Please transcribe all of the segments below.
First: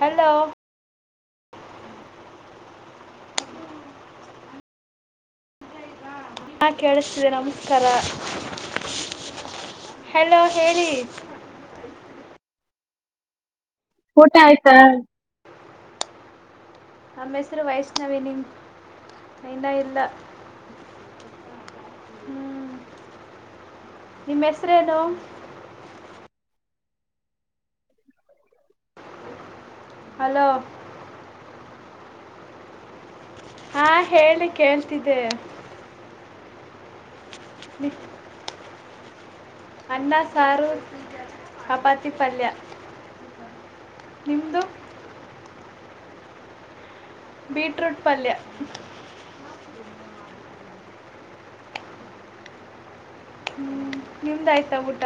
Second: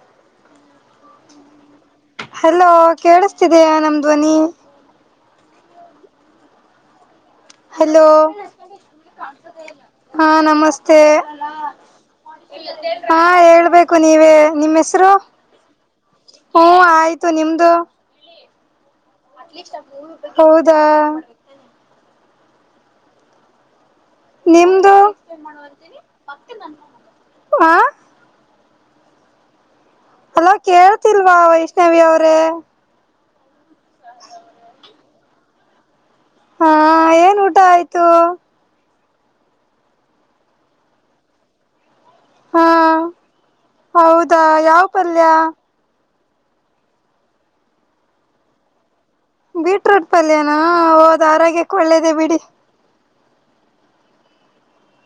Hello hello ಕೇಳಿಸ್ತಿದಿಯ ನಮ್ ಧ್ವನಿ. ಹಾ ಕೇಳಸ್ ಹಲೋ ಹಾ ಹಲೋ ಹೇಳಿ ನಮಸ್ತೆ. ಹಾ ಹೇಳ್ಬೇ ಕು ನೀವೆ ನಿಮ್ ಹೆಸರು ಹ್ಮ ಆಯ್ತು ನಮ್ಮೇಸರು ನಿಮ್ದು ವೈಷ್ಣವಿ ನಿಮ್ ಇನ್ನ ಇಲ್ಲ ಹೌದಾ ಹ್ಮ್ ನಿಮ್ಮ ನಿಮ್ದು? ಹೆಸರೇನು ಆ ಹಲೋ ಕೇಳ್ತಿಲ್ವಾ ವೈ ಷ್ಣವಿ ಅವ್ರೆ [inaudible] ಹಾ ಹೇಳಿ ಕೇಳ್ ತಿದೆ ಹಾ ಆಯ್ ನೂಟ ಆಯ್ತು. ಅನ್ನ ಸಾರು ಚಪಾತ್ ಹಾ ಹೌದಾ ನಿಮ್ಮದು ಯಾವ್ ಪಲ್ಯ? ಬೀಟ್ರೂಟ್ ಪಲ್ಯ ಬೀಟ್ರೂಟ್ ಪಲ್ಯನಾ ಹೌದ್ ಆರೋಗ್ಯಕ್ಕೆ ಒಳ್ಳೇದೆ ಬಿಡಿ. ಹ್ಮ್ ನಿಮ್ದಾಯ್ತಾ ಊಟ?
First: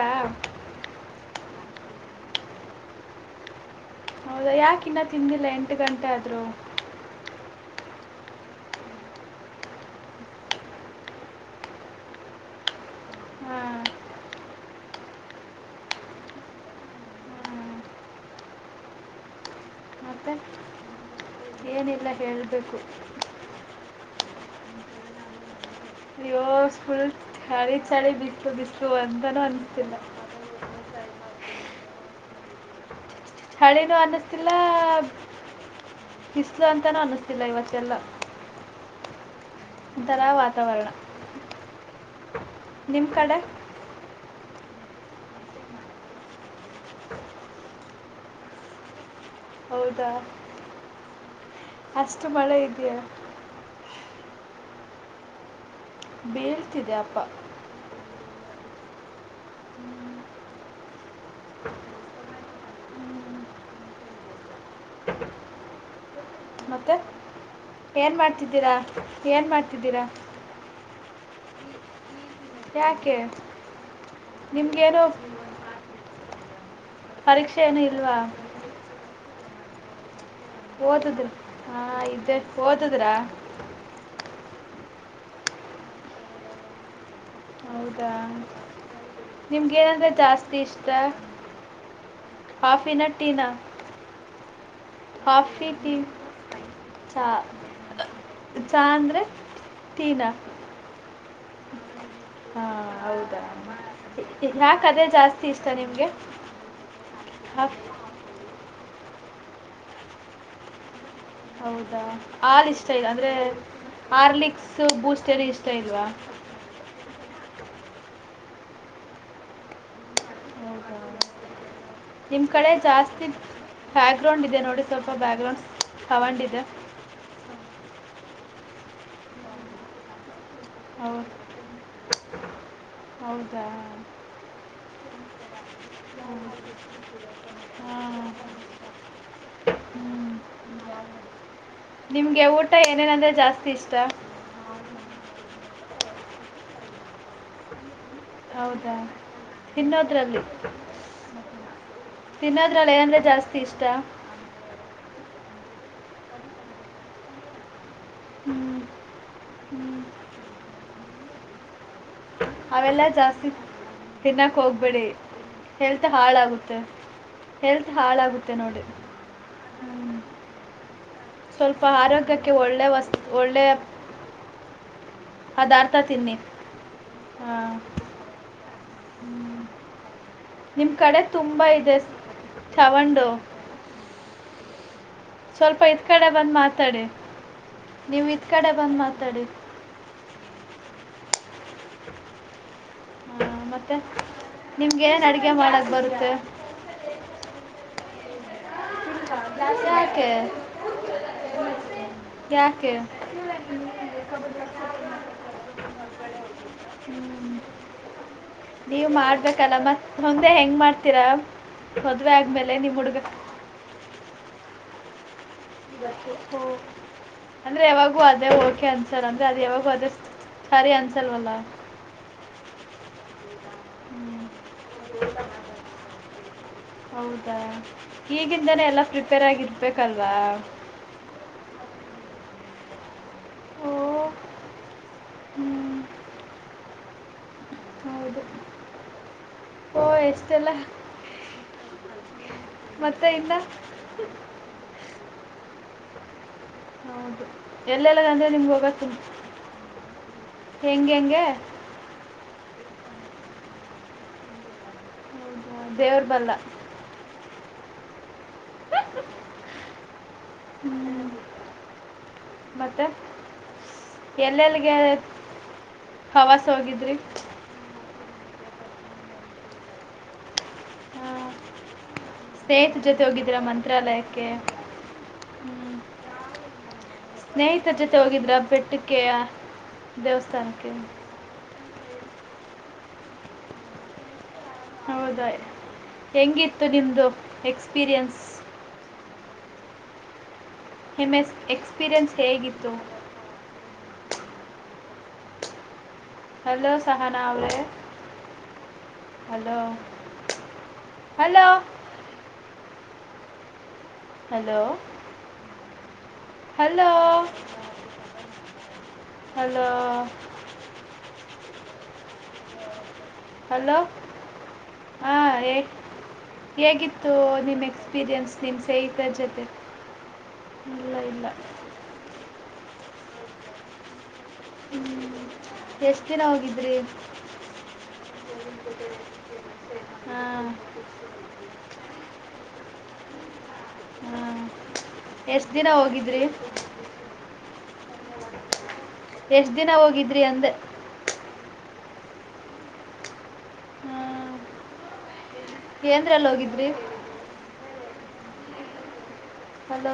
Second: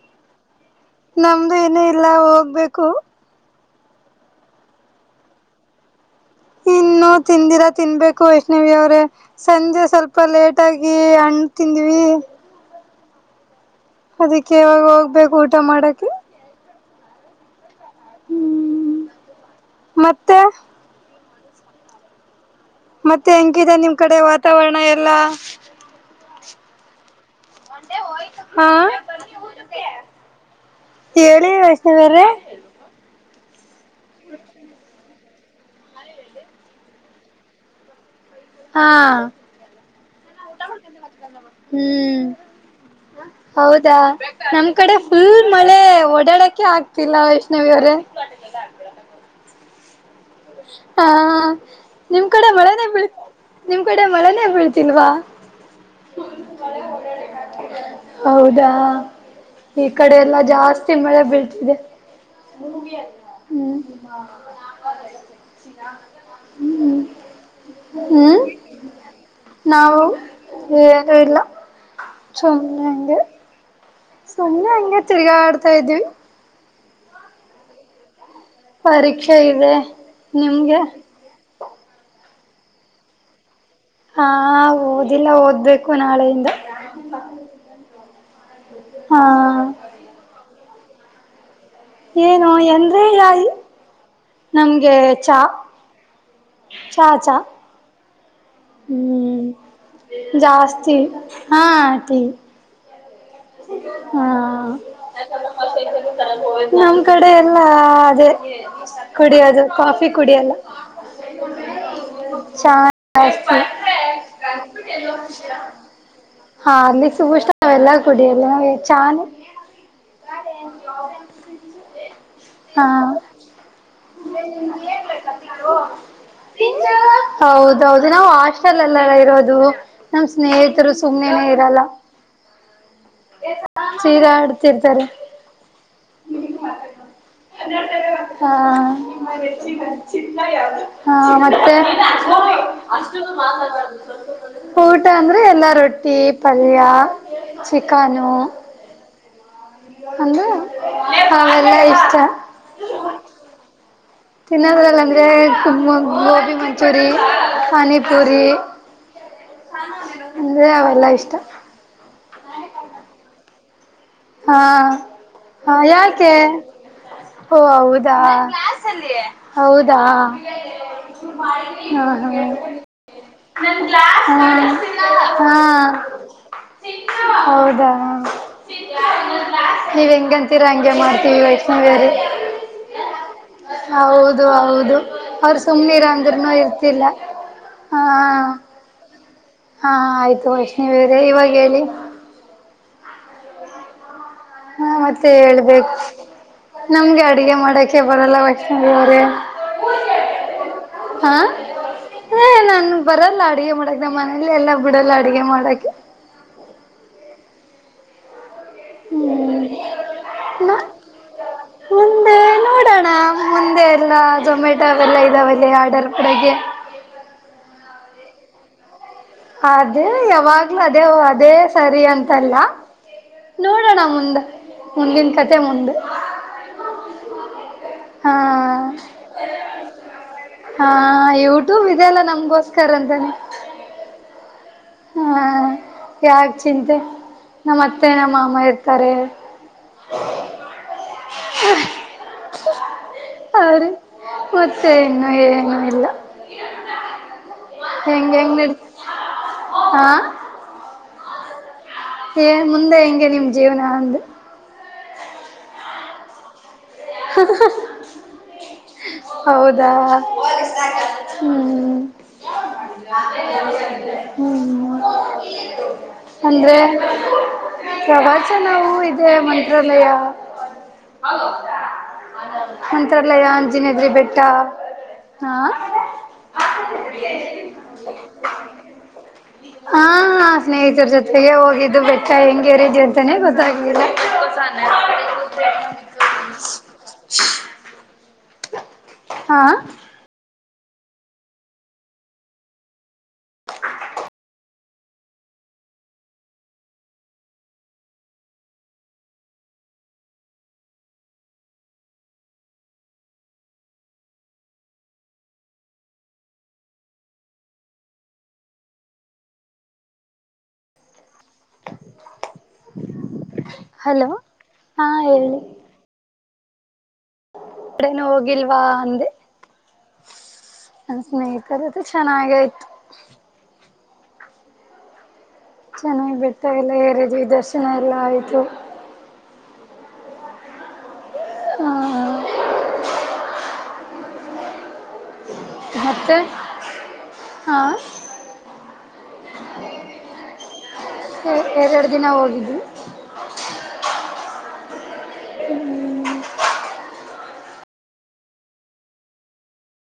ನಮ್ದು ಇನ್ನು ಇಲ್ಲ ಹೋಗ್ಬೇಕು. ಹೌದಾ ಯಾಕಿನ್ನ ತಿಂದಿಲ್ಲ ಎಂಟು ಗಂಟೆ ಆದ್ರು ಇನ್ನು ತಿಂದಿಲ ತಿನ್ನಬೇಕು ವೈಷ್ಣವಿ ಅವ್ರೇ ಸಂಜೆ ಸ್ವಲ್ಪ ಲೇಟಾಗಿ ಹಣ್ಣು ತಿಂದ್ವಿ. ಹಾಂ ಅದಿಕ್ಕೆ ಇವಾಗ ಹೋಗ್ಬೇಕು ಊಟ ಮಾಡಕ್ಕೆ ಹ್ಮ್ ಮತ್ತೆ ಏನಿಲ್ಲ ಹೇಳ್ ಮತ್ತೆ ಹೆಂಗಿದೆ ನಿಮ್ ಕಡೆ ವಾತಾವರಣ ಎಲ್ಲ [unintelligible] ಚಳಿ ಚಳಿ ಬಿಸ್ಲು ಹಾ ಬಿಸ್ಲು ಅಂತಾನೂ ಅನ್ಸ್ತಿಲ್ಲ [inaudible] ಹೇಳಿ ವೈಷ್ಣವ್ರೆ ಅಳೇನು ಅನ್ಸ್ತಿಲ್ಲಾ ಬಿಸ್ಲು ಅಂತನು ಅನ್ಸ್ತಿಲ್ಲ ಇವತ್ತೆಲ್ಲ ಹಾ [inaudible] ಒಂಥರ ವಾತಾವರಣ ಹ್ಮ್ ನಿಮ್ಮ ಹ್ಮ ಕಡೆ ಹೌದಾ ನಮ್ ಕಡೆ ಫುಲ್ ಮಳೆ ಓಡಾಡಕ್ಕೆೆ ಆಗ್ತಿಲ್ಲ ವೈಷ್ಣವಿ ಅವ್ರೇ ಹೌದಾ ಹಾ ನಿಮ್ ಅಷ್ಟು ಕಡೆ ಮಳೆ ಮಳೆನೇ ಇದೆಯಾ ಬೀಳ್ ನಿಮ್ ಕಡೆ ಮಳೆನೇ ಬೀಳ್ತ ತಿಲ್ವಾ ಬೀಳ್ತಿದೆ ಅಪ್ಪ [unintelligible] ಹೌದಾ ಈ ಕಡೆ ಎಲ್ಲಾ ಜಾಸ್ತಿ ಮಳೆ ಬಿಳ್ತಿದೆ [unintelligible] ಹ್ಮ್ [unintelligible] ಮತ್ತೆ ಏನ್ ಹ್ಮ್ ಮಾಡ್ತಿದ್ದೀರಾ, ಏನ್ ಮಾಡ್ತಿದ್ದೀರಾ? ನಾವು ಏನು ಇಲ್ಲ ಸುಮ್ನೆ ಯಾಕೆ ಹಂಗೆ ಸುಮ್ಮ್ನೆ ಹಂಗೆ ನಿಮ್ಗೇನು ತಿರ್ಗಾಡ್ತಾ ಇದೀವಿ ಪರೀಕ್ಷೆ ಏನು ಇಲ್ವಾ ಪರೀಕ್ಷೆ ಇದೆ ನಿಮ್ಗೆ ಓದಿದ್ ಹಾ ಇದ್ದೇ ಓದುದ್ರಾ? ಹಾಂ ಓದಿಲ್ಲ ಓದ್ಬೇಕು ನಾಳೆಯಿಂದ ಹೌದಾ ಹಾ ನಿಮ್ಗ್ ಏನಂದ್ರೆ ಜಾಸ್ತಿ ಇಸ್ ಷ್ಟ ಏನು ಅಂದ್ರೆ ಯಾ ಇ ನಮ್ಗೆ ಚಾ ಚಾ ಚಾ ಅಂದ್ರೆ ಹ್ಮ್ ಟೀ ನ? ಟಿ ಹಾ ಯಾಕೆ ಅದೇ ಜಾಸ್ತಿ ಇಷ್ಟ ನಿಮಗೆ ನಮ್ಮ್ ಕಡೆ ಎಲ್ಲಾ ಕಾಫಿ ಅದೇ ಕುಡಿಯೋದು ಕಾಫಿ ಕುಡಿಯಲ್ಲ. ಹೌದಾ ಹಾಲ್ ಚಾ ಇಷ್ಟ ಇಲ್ಲ ಅಂದರೆ ಜಾಸ್ತಿ ಆರ್ಲಿಕ್ಸ್ ಬೂಸ್ಟ್ ಏನು ಇಷ್ಟ ಇಲ್ವಾ? [unintelligible] ಕುಡಿಯಲ್ಲ ಏ ಚಾ ನು ನಿಮ್ ಕಡೆ ಜಾಸ್ತಿ ಬ್ಯಾಕ್ಗ್ರೌಂಡ್ ಇದೆ ನೋಡಿ ಸ್ವಲ್ಪ ಬ್ಯಾಕ್ಗ್ರೌಂಡ್ ತಗೊಂಡಿದೆ. ಹೌದು ನಾವು ಹಾಸ್ಟೆಲಲ್ಲೆಲ್ಲ ಇರೋದು ನಮ್ಸ್ ಸ್ನೇಹಿತರು ಹೌ ಸುಮ್ನೆನೆ ಇರಲ್ಲ. ಹೌದಾ ಚೀರಾಡ್ತಿರ್ತಾರೆ ಹಾಂ ಹಾ ಹ್ಞೂ ಹಾ ಮತ್ತೆ ನಿಮಗೆ ಊಟ ಏನೇನಂದರೆ ಜಾಸ್ತಿ ಇಷ್ಟ ಊಟ ಅಂದ್ರೆ ಎಲ್ಲಾ ರೊಟ್ಟಿ ಪಲ್ಯ ಚಿಕನು ಹೌದಾ ತಿನ್ನೋದ್ರಲ್ಲಿ ಅಂದ್ರೆ ಅವೆಲ್ಲ ಇಷ್ಟ ತಿನ್ನೋದ್ರಲ್ಲಿ ಏನು ಅಂದ್ರೆ ಜಾಸ್ತಿ ಇಷ್ಟ. ತಿನ್ನದ್ರಲ್ ಅಂದ್ರೆ ತುಂಬ ಗೋಬಿ ಮಂಚೂರಿ ಪಾನಿ ಪುರಿ ಅಂದ್ರೆ ಅವೆಲ್ಲಾ ಇಷ್ಟ. ಅವೆಲ್ಲಾ ಜಾಸ್ತಿ ತಿನ್ನಕ್ಕೆ ಹಾ ಹೋಗ್ಬೇಡಿ ಹ ಹೆಲ್ತ್ ಯಾಕೆ ಹಾಳಾಗುತ್ತೆ ಓ ಹೆಲ್ತ್ ಹೌದಾ ಹಾಳಾಗುತ್ತೆ ನೋಡಿ [unintelligible] ಹೌದಾ ಹ್ಮ ಸ್ವಲ್ಪ ಆರೋಗ್ಯಕ್ಕೆ ಹ ಒಳ್ಳೆ ವಸ್ ಒಳ್ಳೆಯ ಹ ಪದಾರ್ಥ ತಿನ್ನಿ ಹಾ ಹೌದಾ ನೀವ್ ಹೆಂಗಂತೀರ ನಿಮ್ಮ ಹಂಗೆ ಕಡೆ ಮಾಡ್ತೀವಿ ತುಂಬ ವೈಷ್ಣವಿ ಇದೆ ಅವ್ರೆ ತಗೊಂಡು ಹೌದು ಹೌದು. ಅವ್ರ ಸ್ವಲ್ಪ ಇದು ಸುಮ್ನೆರು ಕಡೆ ಅಂದ್ರುನು ಬಂದು ಮಾತಾಡಿ ಇರ್ತಿಲ್ಲ ಹ. ತಾಡಿ ಹಾ ಆಯ್ತು ವೈಷ್ಣವಿ ಅವ್ರೆ ಇವಾಗ್ ಹೇಳಿ. ಹ್ಮ ಮತ್ತೆ ಹಾ ನಿಮ್ಗೇನು ಮತ್ತೆ ಅಡುಗೆ ಹೇಳ್ಬೇ ಮಾಡೋಕ್ಕೆ ಬರುತ್ತೆ ನಮ್ಗೆ ಅಡಗೆ ಮಾಡಕ್ಕೆ ಬರಲ್ಲ ವೈ ಷ್ಣವಿ ಅವರೆ ಯಾಕೆ ಹಾ ಯಾಕೆ ನನ್ಗೆ ಬರಲ್ಲ ಅಡಗೆ ಮಾಡಕ್ ನಮ್ಮ ಮನೇಲಿ ಎಲ್ಲ ಬಿಡಲ್ಲ ಅಡಗೆ ಮಾಡಕ್ಕೆ ಹ್ಮ್. ನೀವು ಮಾಡ್ಬೇಕಲ್ಲ ಮತ್ ಮುಂದೆ ಹೆಂಗ್ ಮಾಡ್ತೀರಾ ಮದುವೆ ಆದ್ಮೇಲೆ ನಿಮ್ಮ ಹುಡುಗ ನ್ನ ಜೋಮಾಟೋ ಅವೆಲ್ಲ ಇದಾವೆ. ಅಂದ್ರೆ ಯಾವಾಗೂ ಅ ದೆ ಓಕೆ ಆನ್ ಅದೇ ಯಾವಾಗ್ಲೂ ಅದೇ ಅನ್ಸಲ್ವಲ್ಲ ಅದೇ ಸರಿ ಅಂತಲ್ಲ ನೋಡಣ ಮುಂದ ಹ್ಮ್. ಮುಂದಿನ್ ಕತೆ ಮುಂದೆ ಹೌದಾ ಹಾ ಈಗಿಂದಾನೇ ಎಲ್ಲ ಪ್ರಿಪೇರ್ ಆಗಿರ್ಬೇಕಲ್ವಾ ಹಾ ಯೂಟ್ಯೂಬ್ ಇದೆಲ್ಲ ನಮ್ಗೋಸ್ಕರ ಅಂತಾನೆ ಓ ಹಾ ಹ್ಮ್, ಯಾಕ್ ಚಿಂತೆ ನಮ್ಮತ್ತೆ ನಮ್ಮ ಹೌದು ಮಾಮ ಇರ್ತಾರೆ ಓ ಎಷ್ಟೆಲ್ಲ ಮತ್ತೆ ಇನ್ನ ಅವ್ರು ಮತ್ತೆ ಇನ್ನು ಏನು ಇಲ್ಲ ಹೌದು ಎಲ್ಲೆಲ್ ಗಂದ್ರೆ ನಿಮ್ಗೆ ಹೋಗತ್ ಆಹ್ ಗೆಂಗೆ ಏ ಮುಂದೆ ಹೆಂಗೆ ನಿಮ್ ಜೀವ್ನ ಅಂದೆ ಹೌದಾ ದೇವ್ರ್ ಬಲ್ಲ ಹೌದಾ ಹ್ಮ್ ಮತ್ತೆ ಹ್ಮ್ ಎಲ್ಲೆಲ್ಲಿಗೆ [inaudible] ಹವಾಸ ಅಂದ್ರೆ ಹೋಗಿದ್ರಿ ಪ್ರವಾ ನಾವು ಇದೆ ಮಂತ್ರಾಲಯ ಹಾ ಸ್ನೇಹಿತ್ರ್ ಜೊತೆ ಮಂತ್ರಾಲಯ ಹೋಗಿದ್ರ ಆಂಜನೇದ್ರಿ ಬೆಟ್ಟ ಮಂತ್ರಾಲಯಕ್ಕೆ, ಹಾ ಹ್ಮ್ ಸ್ನೇಹಿತ್ರ್ ಜೊತೆ ಹೋಗಿದ್ರ ಬೆಟ್ಟಕ್ಕೆ ಹಾ ದೇವಸ್ಥಾನಕ್ಕೆ ಸ್ನೇಹಿತರ್ ಜೊತೆಗೆ ಹೋಗಿದ್ದು ಬೆಟ್ಟ ಹೆಂಗೆ ಇದೆ ಅಂತಾನೇ ಗೊತ್ತಾಗ್ಲಿಲ್ಲ [inaudible] ಹೌದ ಹೆಂಗಿತ್ತು ನಿಮ್ದು ಎಕ್ಸ್ಪೀರಿಯನ್ಸ್? ಆಹ್ ಇಮೆಸ್ ಎಕ್ಸ್ಪೀರಿಯೆನ್ಸ್ ಹೇಗಿತ್ತು ಹಲೋ ಸಹನಾ ಅವ್ರೇ, hello hello hello hello hello hello ಹಾ ಹೇಳಿ ಏಗ್ ಟ್ರೈನ್ ಹೋಗಿಲ್ವಾ ಅಂದೆ, ಜೊತೆ ಇಲ್ಲ ನನ್ ಇಲ್ಲ ಸ್ನೇಹಿತರದು ಚೆನ್ನಗೆಯ್ತು ಹ್ಮ್ ಚೆನ್ನಾಗಿ ಬೆಟ್ಟಾಗಲ್ಲ ಹೇರಿದ್ವಿ ದರ್ಶನ ಎಲ್ಲ ಆಯ್ತು ಹಾ ಹಾ ಎಷ್ಟ್ ದಿನ ಮತ್ತೆ ಹೋಗಿದ್ರಿ? ಹಾ ಎಷ್ಟ್ ದಿನ ಹೋಗಿದ್ರಿ ಅಂದೆ ಎರ್ ಎರಡ್ ದಿನ ಹೋಗಿದ್ವಿ ಏಂದ್ರಲ್ ಹೋಗಿದ್ರಿ? Hello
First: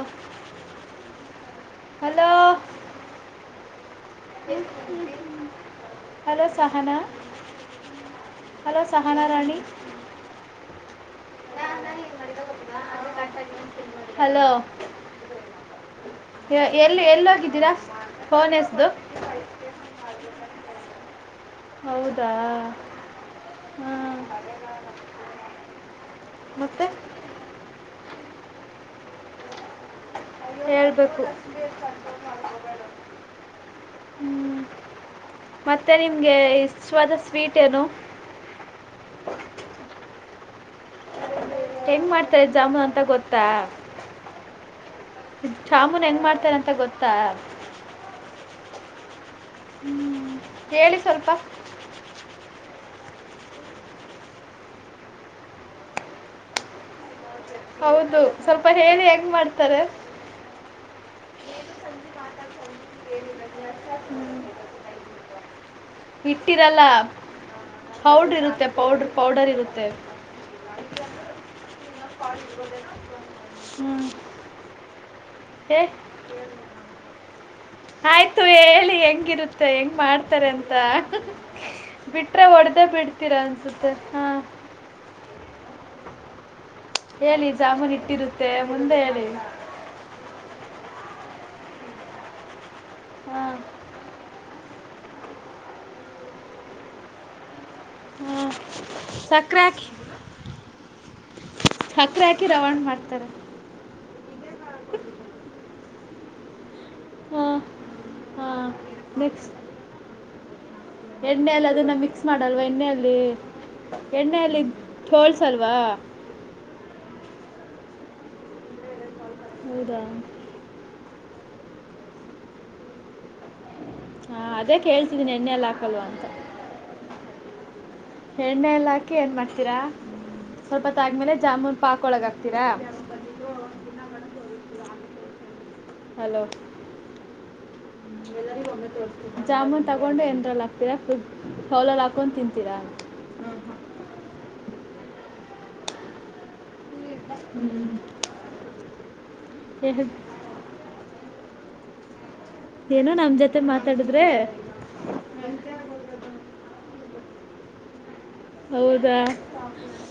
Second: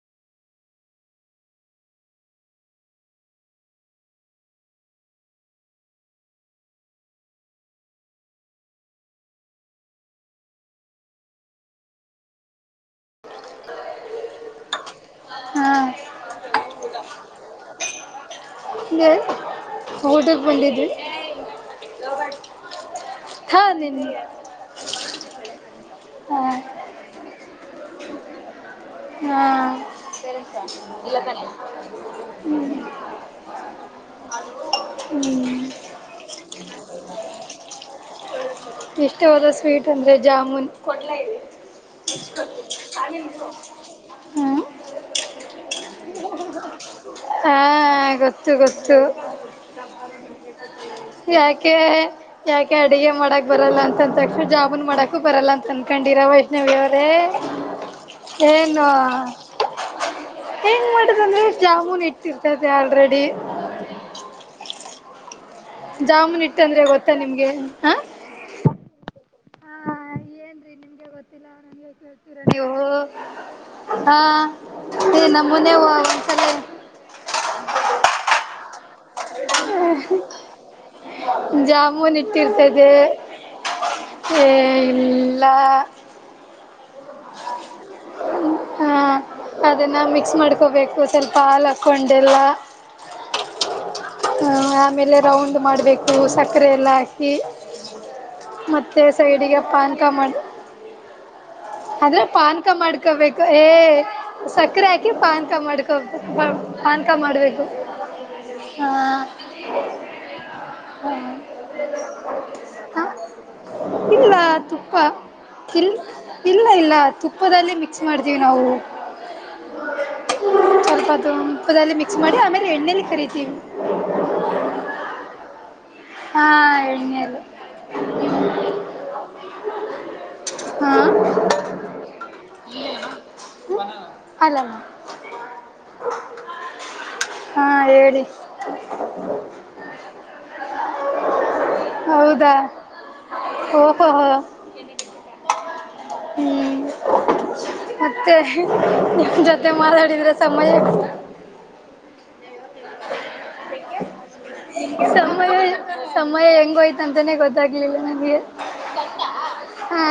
hello hello Sahana hello Sahana Rani hello ಹಾ ಎಲ್ಲಿ ಎಲ್ಲೋಗಿದ್ದೀರಾ? ಫೋನ್ ಎಸ್ದು ಊಟಕ್ ಬಂದಿದ್ವಿ. ಹೌದಾ ಹಾ ನಿನ್ ಹಾಂ ಹಾ ಮತ್ತೆ ಹ್ಮ ಹೇಳ್ಬೇಕು ಹ್ಮ್. ಹ್ಮ್ ಮತ್ತೆ ನಿಮಗೆ ಇಷ್ಟವಾದ ಸ್ವೀಟ್ ಏನು? ಇಷ್ಟವಾದ ಸ್ವೀಟ್ ಅಂದ್ರೆ ಜಾಮೂನ್ ಹೆಂಗ್ ಮಾಡ್ತಾರೆ ಜಾಮೂನ್ ಅಂತ ಗೊತ್ತಾ ಹ್ಮ್ ಜಾಮೂನ್ ಹೆಂಗ್ ಮಾಡ್ತಾರ್ ಅಂತ ಗೊತ್ತಾ? ತ್ತು ಗೊತ್ತು ಹೇಳಿ ಸ್ವಲ್ಪ ಯಾಕೆ ಯಾಕೆ ಅಡಿಗೆ ಮಾಡಕ್ ಬರಲ್ಲ ಅಂತಂದ ತಕ್ಷಣ ಜಾಮುನ್ ಮಾಡಕೂ ಬರಲ್ಲ ಅಂತ ಅನ್ಕೊಂಡಿರ ವೈಷ್ಣವಿ ಅವ್ರೆ ಹೌದು ಸ್ವಲ್ಪ ಹೇಳಿ ಹೆಂಗ್ ಮಾಡ್ತಾರೆ ಏನಂದ್ರೆ ಜಾಮೂನ್ ಇಟ್ಟಿರ್ತದೆ ಆಲ್ರೆಡಿ. ಜಾಮೂನ್ ಇಟ್ಟಿರಲ್ಲ ಇಟ್ಟಂದ್ರೆ ಗೊತ್ತಾ ನಿಮ್ಗೆ ಹ ಪೌಡ್ರ್ ಇರುತ್ತೆ ಪೌಡ್ರು ಪೌಡರ್ ಇರುತ್ತೆ. ಹಾ ಏನ್ರೀ ತ್ತೆ ನೀವು ಹ್ಮ್ ಹ ಏ ನಮ್ ಮುನೆ ಏ ಒ ಒಂದ್ಸಲ ಆಯ್ತು ಹೇಳಿ ಹೆಂಗಿರು ತ್ತೆ ಹೆಂಗ್ ಮಾಡ್ತಾರೆ ಅಂತ. ಜಾಮೂನ್ ಬಿಟ್ರೆ ಒಡೆದೇ ಹಿಟ್ಟಿರ್ತದೆ ಬಿಡ್ತೀರ ಅನ್ಸುತ್ತೆ ಹಾ ಎ ಇಲ್ಲ ಅ ಹೇಳಿ ಜಾಮೂನ್ ಹಿಟ್ಟಿರುತ್ತೆ ಹಾ ಮುಂದೆ ಹೇಳಿ. ಅದನ್ನ ಮಿಕ್ಸ್ ಮಾಡ್ಕೋಬೇಕು ಸ್ವಲ್ಪ ಹಾಲು ಹಾಕ್ಕೊಂಡೆಲ್ಲ ಹ ಹ ಆಮೇಲೆ ರೌಂಡ್ ಮಾಡ್ಬೇಕು ಸಕ್ಕರೆ ಎಲ್ಲ ಹಾಕಿ ಹಾ ಮತ್ತೆ ಸೈಡಿಗೆ ಸಕ್ಕರೆ ಹಾಕಿ ಪಾನ್ಕ ಮಾಡ ಅಂದ್ರೆ ಸಕ್ಕರೆ ಹಾಕಿ ಪಾನ್ಕ ರವಾಂಡ್ ಮಾಡ್ತಾರೆ ಮಾಡ್ಕೋಬೇಕು ಏ ಸಕ್ಕರೆ ಹಾಕಿ ಪಾನ್ಕ ಮಾಡ್ಕೋ ಹಾ ಪಾನ್ಕಾ ಮಾಡ್ಬೇಕು ನೆಕ್ಸ್ ಎಣ್ಣೆಯಲ್ಲಿ ಅದನ್ನ ಮಿಕ್ಸ್ ಮಾಡಲ್ವ ಎಣ್ಣೆಯಲ್ಲಿ ಇಲ್ಲ ಎಣ್ಣೆಯಲ್ಲಿ ತುಪ್ಪ ತೋಳ್ಸಲ್ವಾ? ಇಲ್ಲ ಇಲ್ಲ ಇಲ್ಲ ತುಪ್ಪದಲ್ಲಿ ಮಿಕ್ಸ್ ಮಾಡ್ತೀವ್ ನಾವು. ಹೌದಾ ಸ್ವಲ್ಪ ಅದು ತುಪ್ಪದಲ್ಲಿ ಮಿಕ್ಸ್ ಮಾಡಿ ಆಮೇಲೆ ಎಣ್ಣಲಿ ಕರಿತೀವಿ. ಹಾ ಅದೇ ಕೇಳ್ತಿದೀನಿ ಎಣ್ಣೆಲ್ಲ ವಂತಾ ಹಾ ಎಣ್ಣೆಯಲ್ಲಿ ಎಣ್ಣಲ್ ಹಾಕಿ ಏನ್ ಮಾಡ್ತೀರಾ ಹಾ ಸ್ವಲ್ಪೊತಾದ್ಮೇಲೆ ಜಾಮೂನ್ ಪಾಕೊಳಗ್ ಹಾಕ್ತೀರಾ ಅಲ್ಲಲ್ಲ ಹಲೋ ಹಾ ಹೇಳಿ ಜಾಮೂನ್ ತಗೊಂಡೆ ಅಂದ್ರಲ. [unintelligible] ಲಲ್ ಹಾಕೊಂಡ್ ಹೌದಾ ತಿಂತೀರಾ. ಓಹೋ ಹ್ಮ್ ಹ್ಞೂ, ಮತ್ತೆ ನಿಮ್ ಜೊತೆ ಮಾತಾಡಿದ್ರೆ ಸಮಯ ಏನು ನಮ್ ಜೊತೆ ಮಾ ಸಮಯ ಸಮಯ ಹೆಂಗೋಯ್ ತಂತಾನೆ ಗೊತ್ತಾಗ್ಲಿಲ್ಲ ನನಗೆ. ಹೌದಾ ಹಾ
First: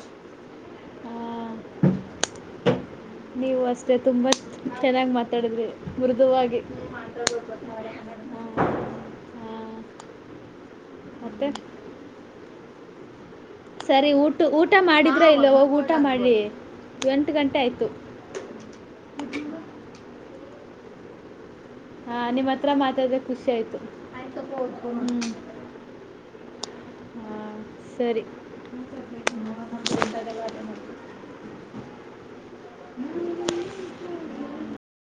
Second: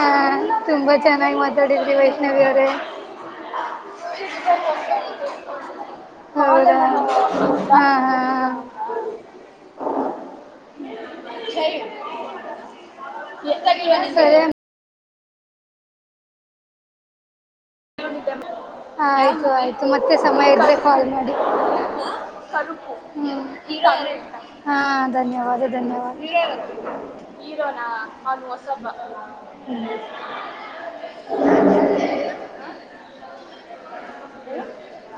ತುಂಬಾ ಆ, ಚೆನ್ನಾಗಿ ಮಾತಾಡಿದ್ರಿ ವೈಷ್ಣವಿ ಅವ್ ದೆ ನೀವು ಅಷ್ಟೇ ತುಂಬಾ ಚೆನ್ನಾಗ್ ಮಾತಾಡಿದ್ರಿ ಮೃದುವಾಗಿ ಹೌದಾ ಹಾ ಹಾ ಆ, ಆ, ಮತ್ತೆ [unintelligible] ಸರಿ ಊಟು ಊಟ ಮಾಡಿದ್ ದ್ರ ಇಲ್ಲ ಹೋಗ್ ಊಟ ಮಾಡ್ರಿ ಎಂಟ್ ಗನ್ ಹ ಆಯ್ತು ಆಯ್ತು ಮತ್ತೆಸ್ ಸಮಯ ಇದ್ರೆ ಕಾಲ್ ಮಾಡಿ. ಹಾ ನಿಮ್ಮ ಹತ್ರ ಮಾತಾಡಿದ್ರೆ ಹ್ಮ್ ಖುಷಿ ಆಯ್ತು ಹಾ ಹ್ಮ್ ಧನ್ಯವಾದ ಧನ್ಯವಾದ ಹಾ ಸರಿ [unintelligible] [unintelligible]